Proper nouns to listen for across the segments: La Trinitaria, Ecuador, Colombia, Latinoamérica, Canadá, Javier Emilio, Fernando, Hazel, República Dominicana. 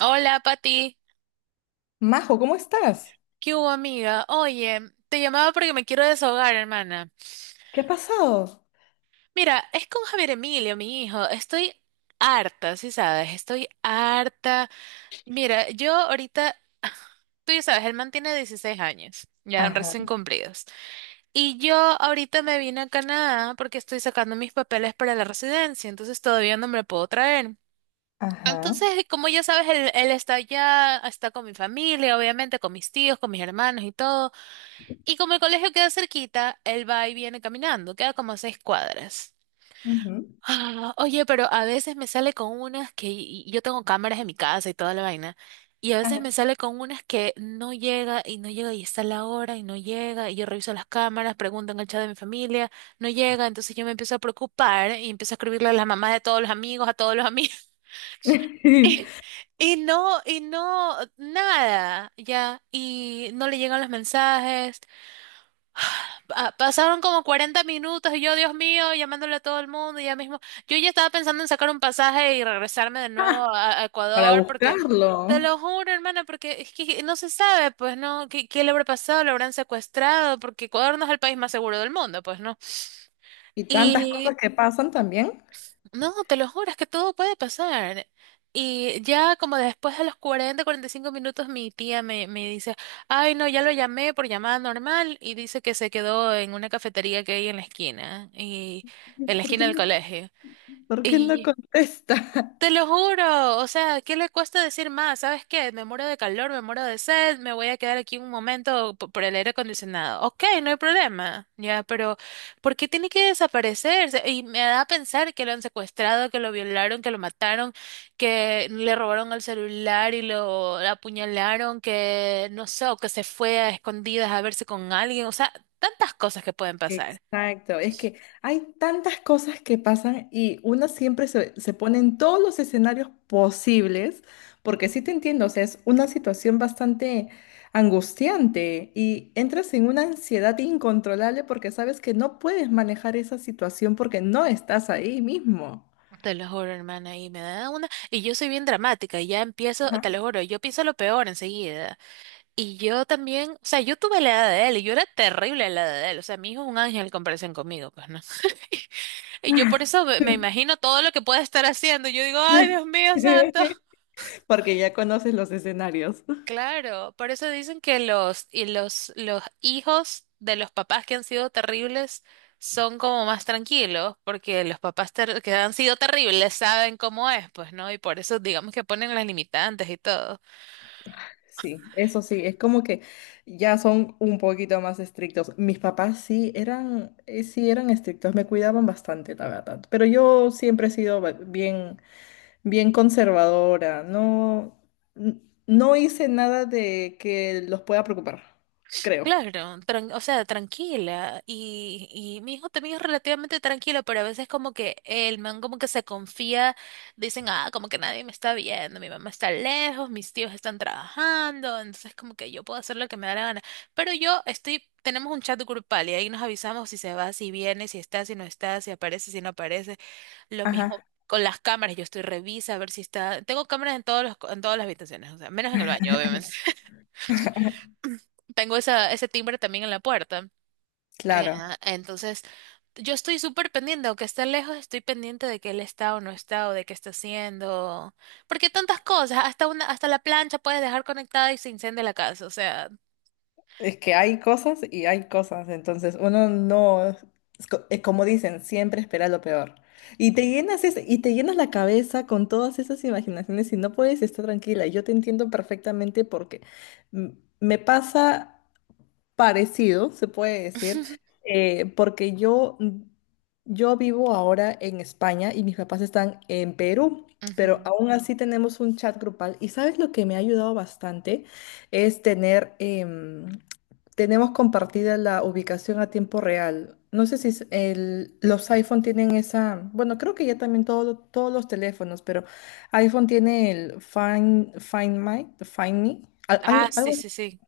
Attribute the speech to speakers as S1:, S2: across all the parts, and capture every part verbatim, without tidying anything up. S1: Hola, Pati.
S2: Majo, ¿cómo estás?
S1: ¿Qué hubo, amiga? Oye, te llamaba porque me quiero desahogar, hermana.
S2: ¿Qué ha pasado?
S1: Mira, es con Javier Emilio, mi hijo. Estoy harta, sí sabes, estoy harta. Mira, yo ahorita, tú ya sabes, el man tiene dieciséis años, ya
S2: Ajá,
S1: recién cumplidos. Y yo ahorita me vine a Canadá porque estoy sacando mis papeles para la residencia, entonces todavía no me lo puedo traer.
S2: ajá,
S1: Entonces, como ya sabes, él, él está allá, está con mi familia, obviamente, con mis tíos, con mis hermanos y todo. Y como el colegio queda cerquita, él va y viene caminando, queda como a seis cuadras.
S2: ujú,
S1: Ah, oye, pero a veces me sale con unas que y- y yo tengo cámaras en mi casa y toda la vaina, y a veces
S2: ajá.
S1: me sale con unas que no llega y no llega y está la hora y no llega, y yo reviso las cámaras, pregunto en el chat de mi familia, no llega, entonces yo me empiezo a preocupar y empiezo a escribirle a las mamás de todos los amigos, a todos los amigos, y, y no, y no, nada, ya, y no le llegan los mensajes. Pa- Pasaron como cuarenta minutos y yo, Dios mío, llamándole a todo el mundo y ya mismo. Yo ya estaba pensando en sacar un pasaje y regresarme de
S2: Ah,
S1: nuevo a, a
S2: para
S1: Ecuador porque, te
S2: buscarlo.
S1: lo juro, hermana, porque es que no se sabe, pues, ¿no? ¿Qué, qué le habrá pasado? ¿Lo habrán secuestrado? Porque Ecuador no es el país más seguro del mundo, pues, ¿no?
S2: Y tantas
S1: Y
S2: cosas que pasan también.
S1: no, te lo juro, es que todo puede pasar. Y ya como después de los cuarenta, cuarenta y cinco minutos, mi tía me, me dice, ay, no, ya lo llamé por llamada normal y dice que se quedó en una cafetería que hay en la esquina, y en la
S2: ¿Por
S1: esquina
S2: qué
S1: del
S2: no,
S1: colegio.
S2: por qué no contesta?
S1: Te lo juro, o sea, ¿qué le cuesta decir más? ¿Sabes qué? Me muero de calor, me muero de sed, me voy a quedar aquí un momento po- por el aire acondicionado. Ok, no hay problema, ya, pero ¿por qué tiene que desaparecerse? Y me da a pensar que lo han secuestrado, que lo violaron, que lo mataron, que le robaron el celular y lo apuñalaron, que no sé, o que se fue a escondidas a verse con alguien, o sea, tantas cosas que pueden pasar.
S2: Exacto, es que hay tantas cosas que pasan y una siempre se, se pone en todos los escenarios posibles, porque sí te entiendo, o sea, es una situación bastante angustiante y entras en una ansiedad incontrolable porque sabes que no puedes manejar esa situación porque no estás ahí mismo.
S1: Te lo juro, hermana, y me da una... Y yo soy bien dramática, y ya empiezo,
S2: Ajá.
S1: te lo juro, yo pienso lo peor enseguida. Y yo también, o sea, yo tuve la edad de él, y yo era terrible a la edad de él, o sea, mi hijo es un ángel en comparación conmigo, pues, ¿no? Y yo por eso me me imagino todo lo que puede estar haciendo, yo digo, ay, Dios mío, santo.
S2: Porque ya conoces los escenarios.
S1: Claro, por eso dicen que los, y los, los hijos de los papás que han sido terribles son como más tranquilos, porque los papás ter- que han sido terribles saben cómo es, pues, ¿no? Y por eso digamos que ponen las limitantes y todo.
S2: Sí, eso sí, es como que ya son un poquito más estrictos. Mis papás sí eran, eh, sí eran estrictos, me cuidaban bastante, la verdad. Pero yo siempre he sido ba- bien, bien conservadora. No, n- no hice nada de que los pueda preocupar, creo.
S1: Claro, tran- o sea, tranquila. Y, y mi hijo también es relativamente tranquilo, pero a veces como que el man como que se confía, dicen, ah, como que nadie me está viendo, mi mamá está lejos, mis tíos están trabajando, entonces como que yo puedo hacer lo que me da la gana. Pero yo estoy, tenemos un chat grupal y ahí nos avisamos si se va, si viene, si está, si no está, si aparece, si no aparece. Lo mismo
S2: Ajá.
S1: con las cámaras, yo estoy revisa a ver si está. Tengo cámaras en todos los, co- en todas las habitaciones, o sea, menos en el baño, obviamente. Tengo esa, ese timbre también en la puerta. Eh,
S2: Claro.
S1: ah, entonces, yo estoy súper pendiente, aunque esté lejos, estoy pendiente de que él está o no está, o de qué está haciendo. Porque tantas cosas, hasta una, hasta la plancha puedes dejar conectada y se incendia la casa, o sea.
S2: Es que hay cosas y hay cosas, entonces uno no, es co- es como dicen, siempre espera lo peor. Y te llenas es- y te llenas la cabeza con todas esas imaginaciones y no puedes estar tranquila. Yo te entiendo perfectamente porque mm, me pasa parecido, se puede decir, eh, porque yo, yo vivo ahora en España y mis papás están en Perú, pero
S1: Ujú.
S2: aún así tenemos un chat grupal. Y sabes lo que me ha ayudado bastante es tener, em, tenemos compartida la ubicación a tiempo real. No sé si es el- los iPhone tienen esa, bueno, creo que ya también todo- todos los teléfonos, pero iPhone tiene el Find, Find My, Find Me, al-
S1: Ah,
S2: al-
S1: sí,
S2: algo
S1: sí, sí,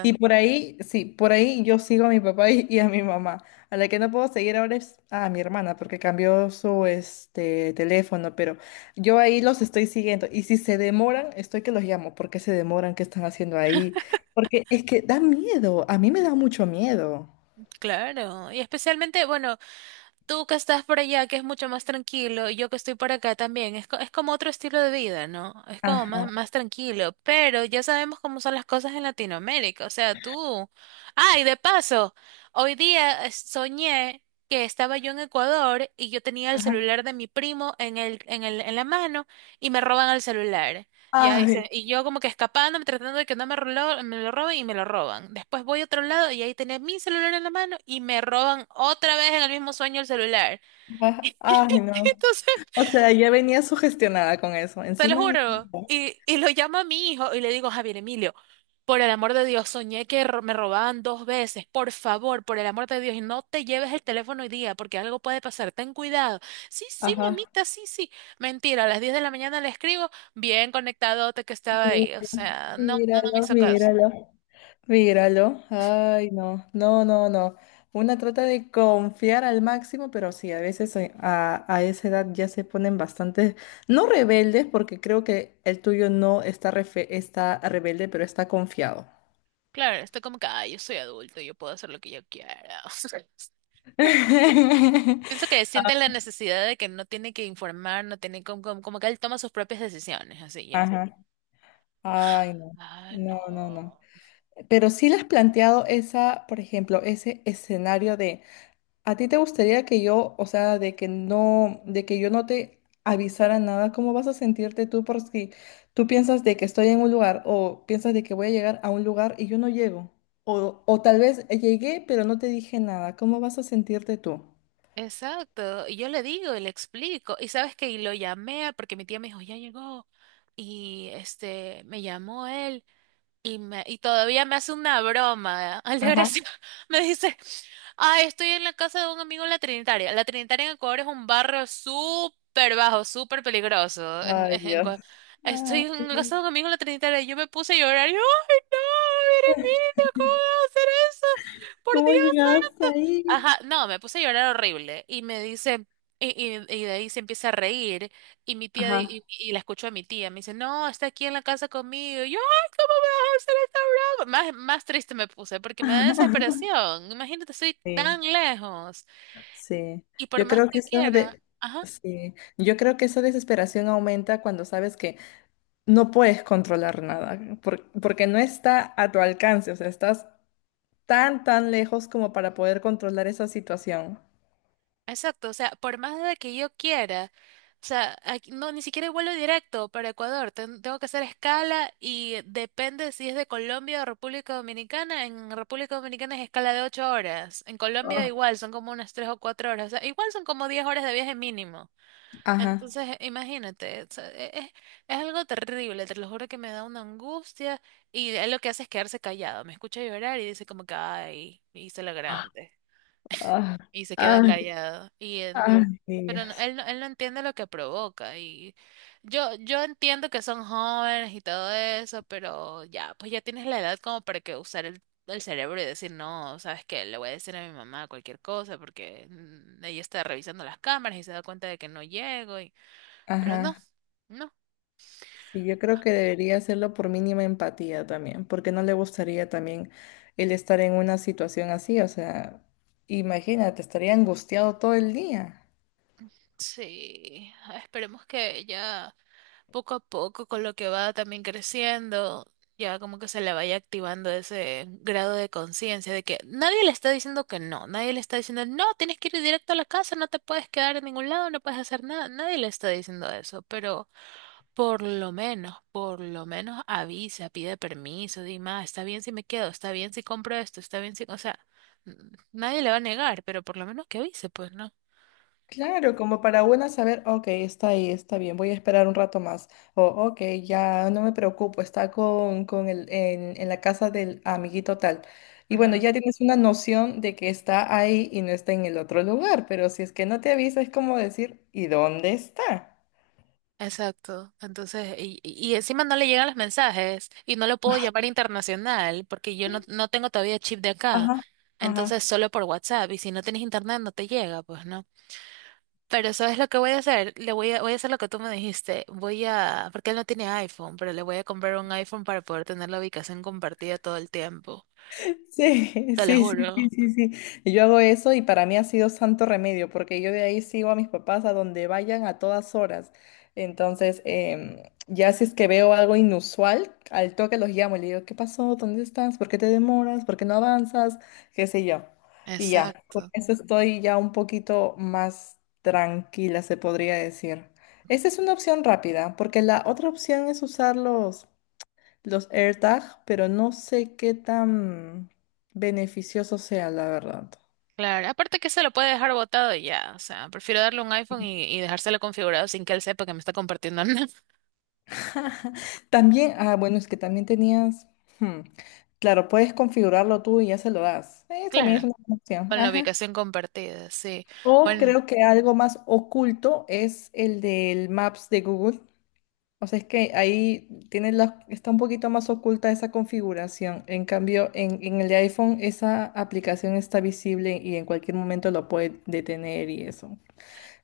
S2: y por ahí, sí, por ahí yo sigo a mi papá y, y a mi mamá. A la que no puedo seguir ahora es a mi hermana, porque cambió su este teléfono, pero yo ahí los estoy siguiendo. Y si se demoran, estoy que los llamo. ¿Por qué se demoran? ¿Qué están haciendo ahí? Porque es que da miedo. A mí me da mucho miedo.
S1: Claro. Y especialmente, bueno, tú que estás por allá, que es mucho más tranquilo, y yo que estoy por acá también, es, co- es como otro estilo de vida, ¿no? Es como más,
S2: Ajá,
S1: más tranquilo, pero ya sabemos cómo son las cosas en Latinoamérica, o sea, tú... Ay, de paso, hoy día eh, soñé que estaba yo en Ecuador y yo tenía el
S2: ajá.
S1: celular de mi primo en el, en el, en la mano y me roban el celular. Ya dice,
S2: Ay,
S1: y yo como que escapándome, tratando de que no me lo, me lo roben y me lo roban. Después voy a otro lado y ahí tenía mi celular en la mano y me roban otra vez en el mismo sueño el celular.
S2: ajá, ay,
S1: Y
S2: no.
S1: entonces,
S2: O sea, ya venía sugestionada con eso.
S1: te lo
S2: Encima,
S1: juro. Y, y lo llamo a mi hijo y le digo, Javier Emilio, por el amor de Dios, soñé que ro- me robaban dos veces. Por favor, por el amor de Dios, y no te lleves el teléfono hoy día porque algo puede pasar. Ten cuidado. Sí, sí, mi
S2: ajá.
S1: amita, sí, sí. Mentira, a las diez de la mañana le escribo, bien conectadote que estaba
S2: Sí,
S1: ahí. O sea, no, no, no me
S2: míralo,
S1: hizo caso.
S2: míralo. Míralo. Ay, no, no, no, no. Una trata de confiar al máximo, pero sí, a veces eh, a, a esa edad ya se ponen bastante, no rebeldes, porque creo que el tuyo no está, refe- está rebelde, pero está confiado.
S1: Claro, está como que, ay, yo soy adulto, yo puedo hacer lo que yo quiera. Pienso que siente la necesidad de que no tiene que informar, no tiene como, como, como que él toma sus propias decisiones, así ya.
S2: Ajá. Ay, no,
S1: Ah,
S2: no, no, no.
S1: no.
S2: Pero sí le has planteado esa, por ejemplo, ese escenario. ¿A ti te gustaría que yo, o sea, de que no, de que yo no te avisara nada? ¿Cómo vas a sentirte tú por si tú piensas de que estoy en un lugar o piensas de que voy a llegar a un lugar y yo no llego? O, o tal vez llegué pero no te dije nada. ¿Cómo vas a sentirte tú?
S1: Exacto. Y yo le digo y le explico. Y sabes que lo llamé porque mi tía me dijo, ya llegó. Y este, me llamó él. Y, me, y todavía me hace una broma, al
S2: Ajá.
S1: Altagracia. Me dice, ay, estoy en la casa de un amigo en la Trinitaria. La Trinitaria en Ecuador es un barrio súper bajo, súper peligroso. En-
S2: Ay,
S1: en- en
S2: Dios.
S1: Ecua- estoy
S2: Ay,
S1: en la casa de un amigo en la Trinitaria y yo me puse a llorar. Y yo, ay, no, mire mire ¿cómo vas a hacer eso? Por
S2: ¿cómo
S1: Dios.
S2: llegaste ahí?
S1: Ajá, no, me puse a llorar horrible y me dice, y, y- y de ahí se empieza a reír y mi tía,
S2: Ajá.
S1: di- y, y la escucho a mi tía, me dice, no, está aquí en la casa conmigo, y yo, ay, ¿cómo me vas a hacer esta broma? Más, más triste me puse porque me da desesperación, imagínate, estoy tan
S2: Sí,
S1: lejos
S2: sí.
S1: y por
S2: Yo
S1: más
S2: creo que
S1: que
S2: esa
S1: quiera,
S2: de,
S1: ajá.
S2: sí. Yo creo que esa desesperación aumenta cuando sabes que no puedes controlar nada, por- porque no está a tu alcance, o sea, estás tan, tan lejos como para poder controlar esa situación.
S1: Exacto, o sea, por más de que yo quiera, o sea, aquí- no, ni siquiera hay vuelo directo para Ecuador, ten- tengo que hacer escala y depende si es de Colombia o República Dominicana, en República Dominicana es escala de ocho horas, en Colombia
S2: Ah,
S1: igual son como unas tres o cuatro horas, o sea, igual son como diez horas de viaje mínimo,
S2: ajá.
S1: entonces eh, imagínate, o sea, e- es, es algo terrible, te lo juro que me da una angustia y él lo que hace es quedarse callado, me escucha llorar y dice como que, ay, hice lo grande
S2: Ah,
S1: y se queda
S2: ah,
S1: callado. Y
S2: ah.
S1: él no-
S2: Los ah.
S1: pero
S2: Niños.
S1: no- él, no- Él no entiende lo que provoca. Y yo, yo entiendo que son jóvenes y todo eso, pero ya, pues ya tienes la edad como para que usar el, el cerebro y decir, no, ¿sabes qué? Le voy a decir a mi mamá cualquier cosa porque mm, ella está revisando las cámaras y se da cuenta de que no llego. Y... Pero no,
S2: Ajá.
S1: no.
S2: Sí, yo creo que debería hacerlo por mínima empatía también, porque no le gustaría también el estar en una situación así, o sea, imagínate, estaría angustiado todo el día.
S1: Sí, esperemos que ella poco a poco, con lo que va también creciendo, ya como que se le vaya activando ese grado de conciencia de que nadie le está diciendo que no, nadie le está diciendo, no, tienes que ir directo a la casa, no te puedes quedar en ningún lado, no puedes hacer nada, nadie le está diciendo eso, pero por lo menos, por lo menos avisa, pide permiso, di más, está bien si me quedo, está bien si compro esto, está bien si, o sea, n- nadie le va a negar, pero por lo menos que avise, pues, ¿no?
S2: Claro, como para una saber, ok, está ahí, está bien, voy a esperar un rato más. O, ok, ya no me preocupo, está con, con el, en, en la casa del amiguito tal. Y bueno, ya tienes una noción de que está ahí y no está en el otro lugar, pero si es que no te avisa, es como decir, ¿y dónde está?
S1: Exacto. Entonces, y, y encima no le llegan los mensajes y no lo puedo llamar internacional porque yo no, no tengo todavía chip de acá.
S2: Ajá,
S1: Entonces,
S2: ajá.
S1: solo por WhatsApp y si no tienes internet no te llega, pues no. Pero ¿sabes lo que voy a hacer? Le voy a, voy a hacer lo que tú me dijiste. Voy a, porque él no tiene iPhone, pero le voy a comprar un iPhone para poder tener la ubicación compartida todo el tiempo.
S2: Sí,
S1: Te lo
S2: sí, sí, sí,
S1: juro.
S2: sí, sí. Y yo hago eso y para mí ha sido santo remedio porque yo de ahí sigo a mis papás a donde vayan a todas horas. Entonces, em, ya si es que veo algo inusual, al toque los llamo y le digo, ¿qué pasó? ¿Dónde estás? ¿Por qué te demoras? ¿Por qué no avanzas? ¿Qué sé yo? Y ya, con
S1: Exacto.
S2: eso estoy ya un poquito más tranquila, se podría decir. Esa es una opción rápida porque la otra opción es usarlos los AirTag, pero no sé qué tan beneficioso sea, la verdad.
S1: Claro, aparte que se lo puede dejar botado y ya, o sea, prefiero darle un iPhone y, y dejárselo configurado sin que él sepa que me está compartiendo nada.
S2: También, ah, bueno, es que también tenías, hmm, claro, puedes configurarlo tú y ya se lo das. Eh, también es
S1: Claro.
S2: una buena opción.
S1: Con la
S2: Ajá.
S1: ubicación compartida, sí.
S2: O
S1: Bueno,
S2: creo que algo más oculto es el del Maps de Google. O sea, es que ahí tiene la, está un poquito más oculta esa configuración. En cambio, en, en el de iPhone esa aplicación está visible y en cualquier momento lo puede detener y eso.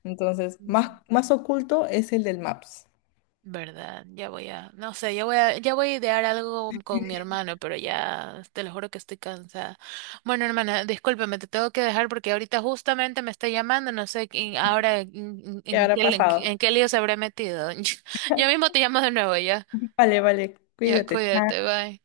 S2: Entonces,
S1: mm,
S2: más, más oculto es el del Maps.
S1: verdad, ya voy a, no sé, ya voy a, ya voy a idear algo con mi hermano, pero ya te lo juro que estoy cansada. Bueno, hermana, discúlpame, te tengo que dejar porque ahorita justamente me está llamando, no sé quién- ahora en, en-
S2: ¿Qué
S1: en
S2: habrá
S1: qué,
S2: pasado?
S1: en, qué lío se habrá metido. Yo mismo te llamo de nuevo, ya.
S2: Vale, vale,
S1: Ya,
S2: cuídate.
S1: cuídate,
S2: Chao.
S1: bye.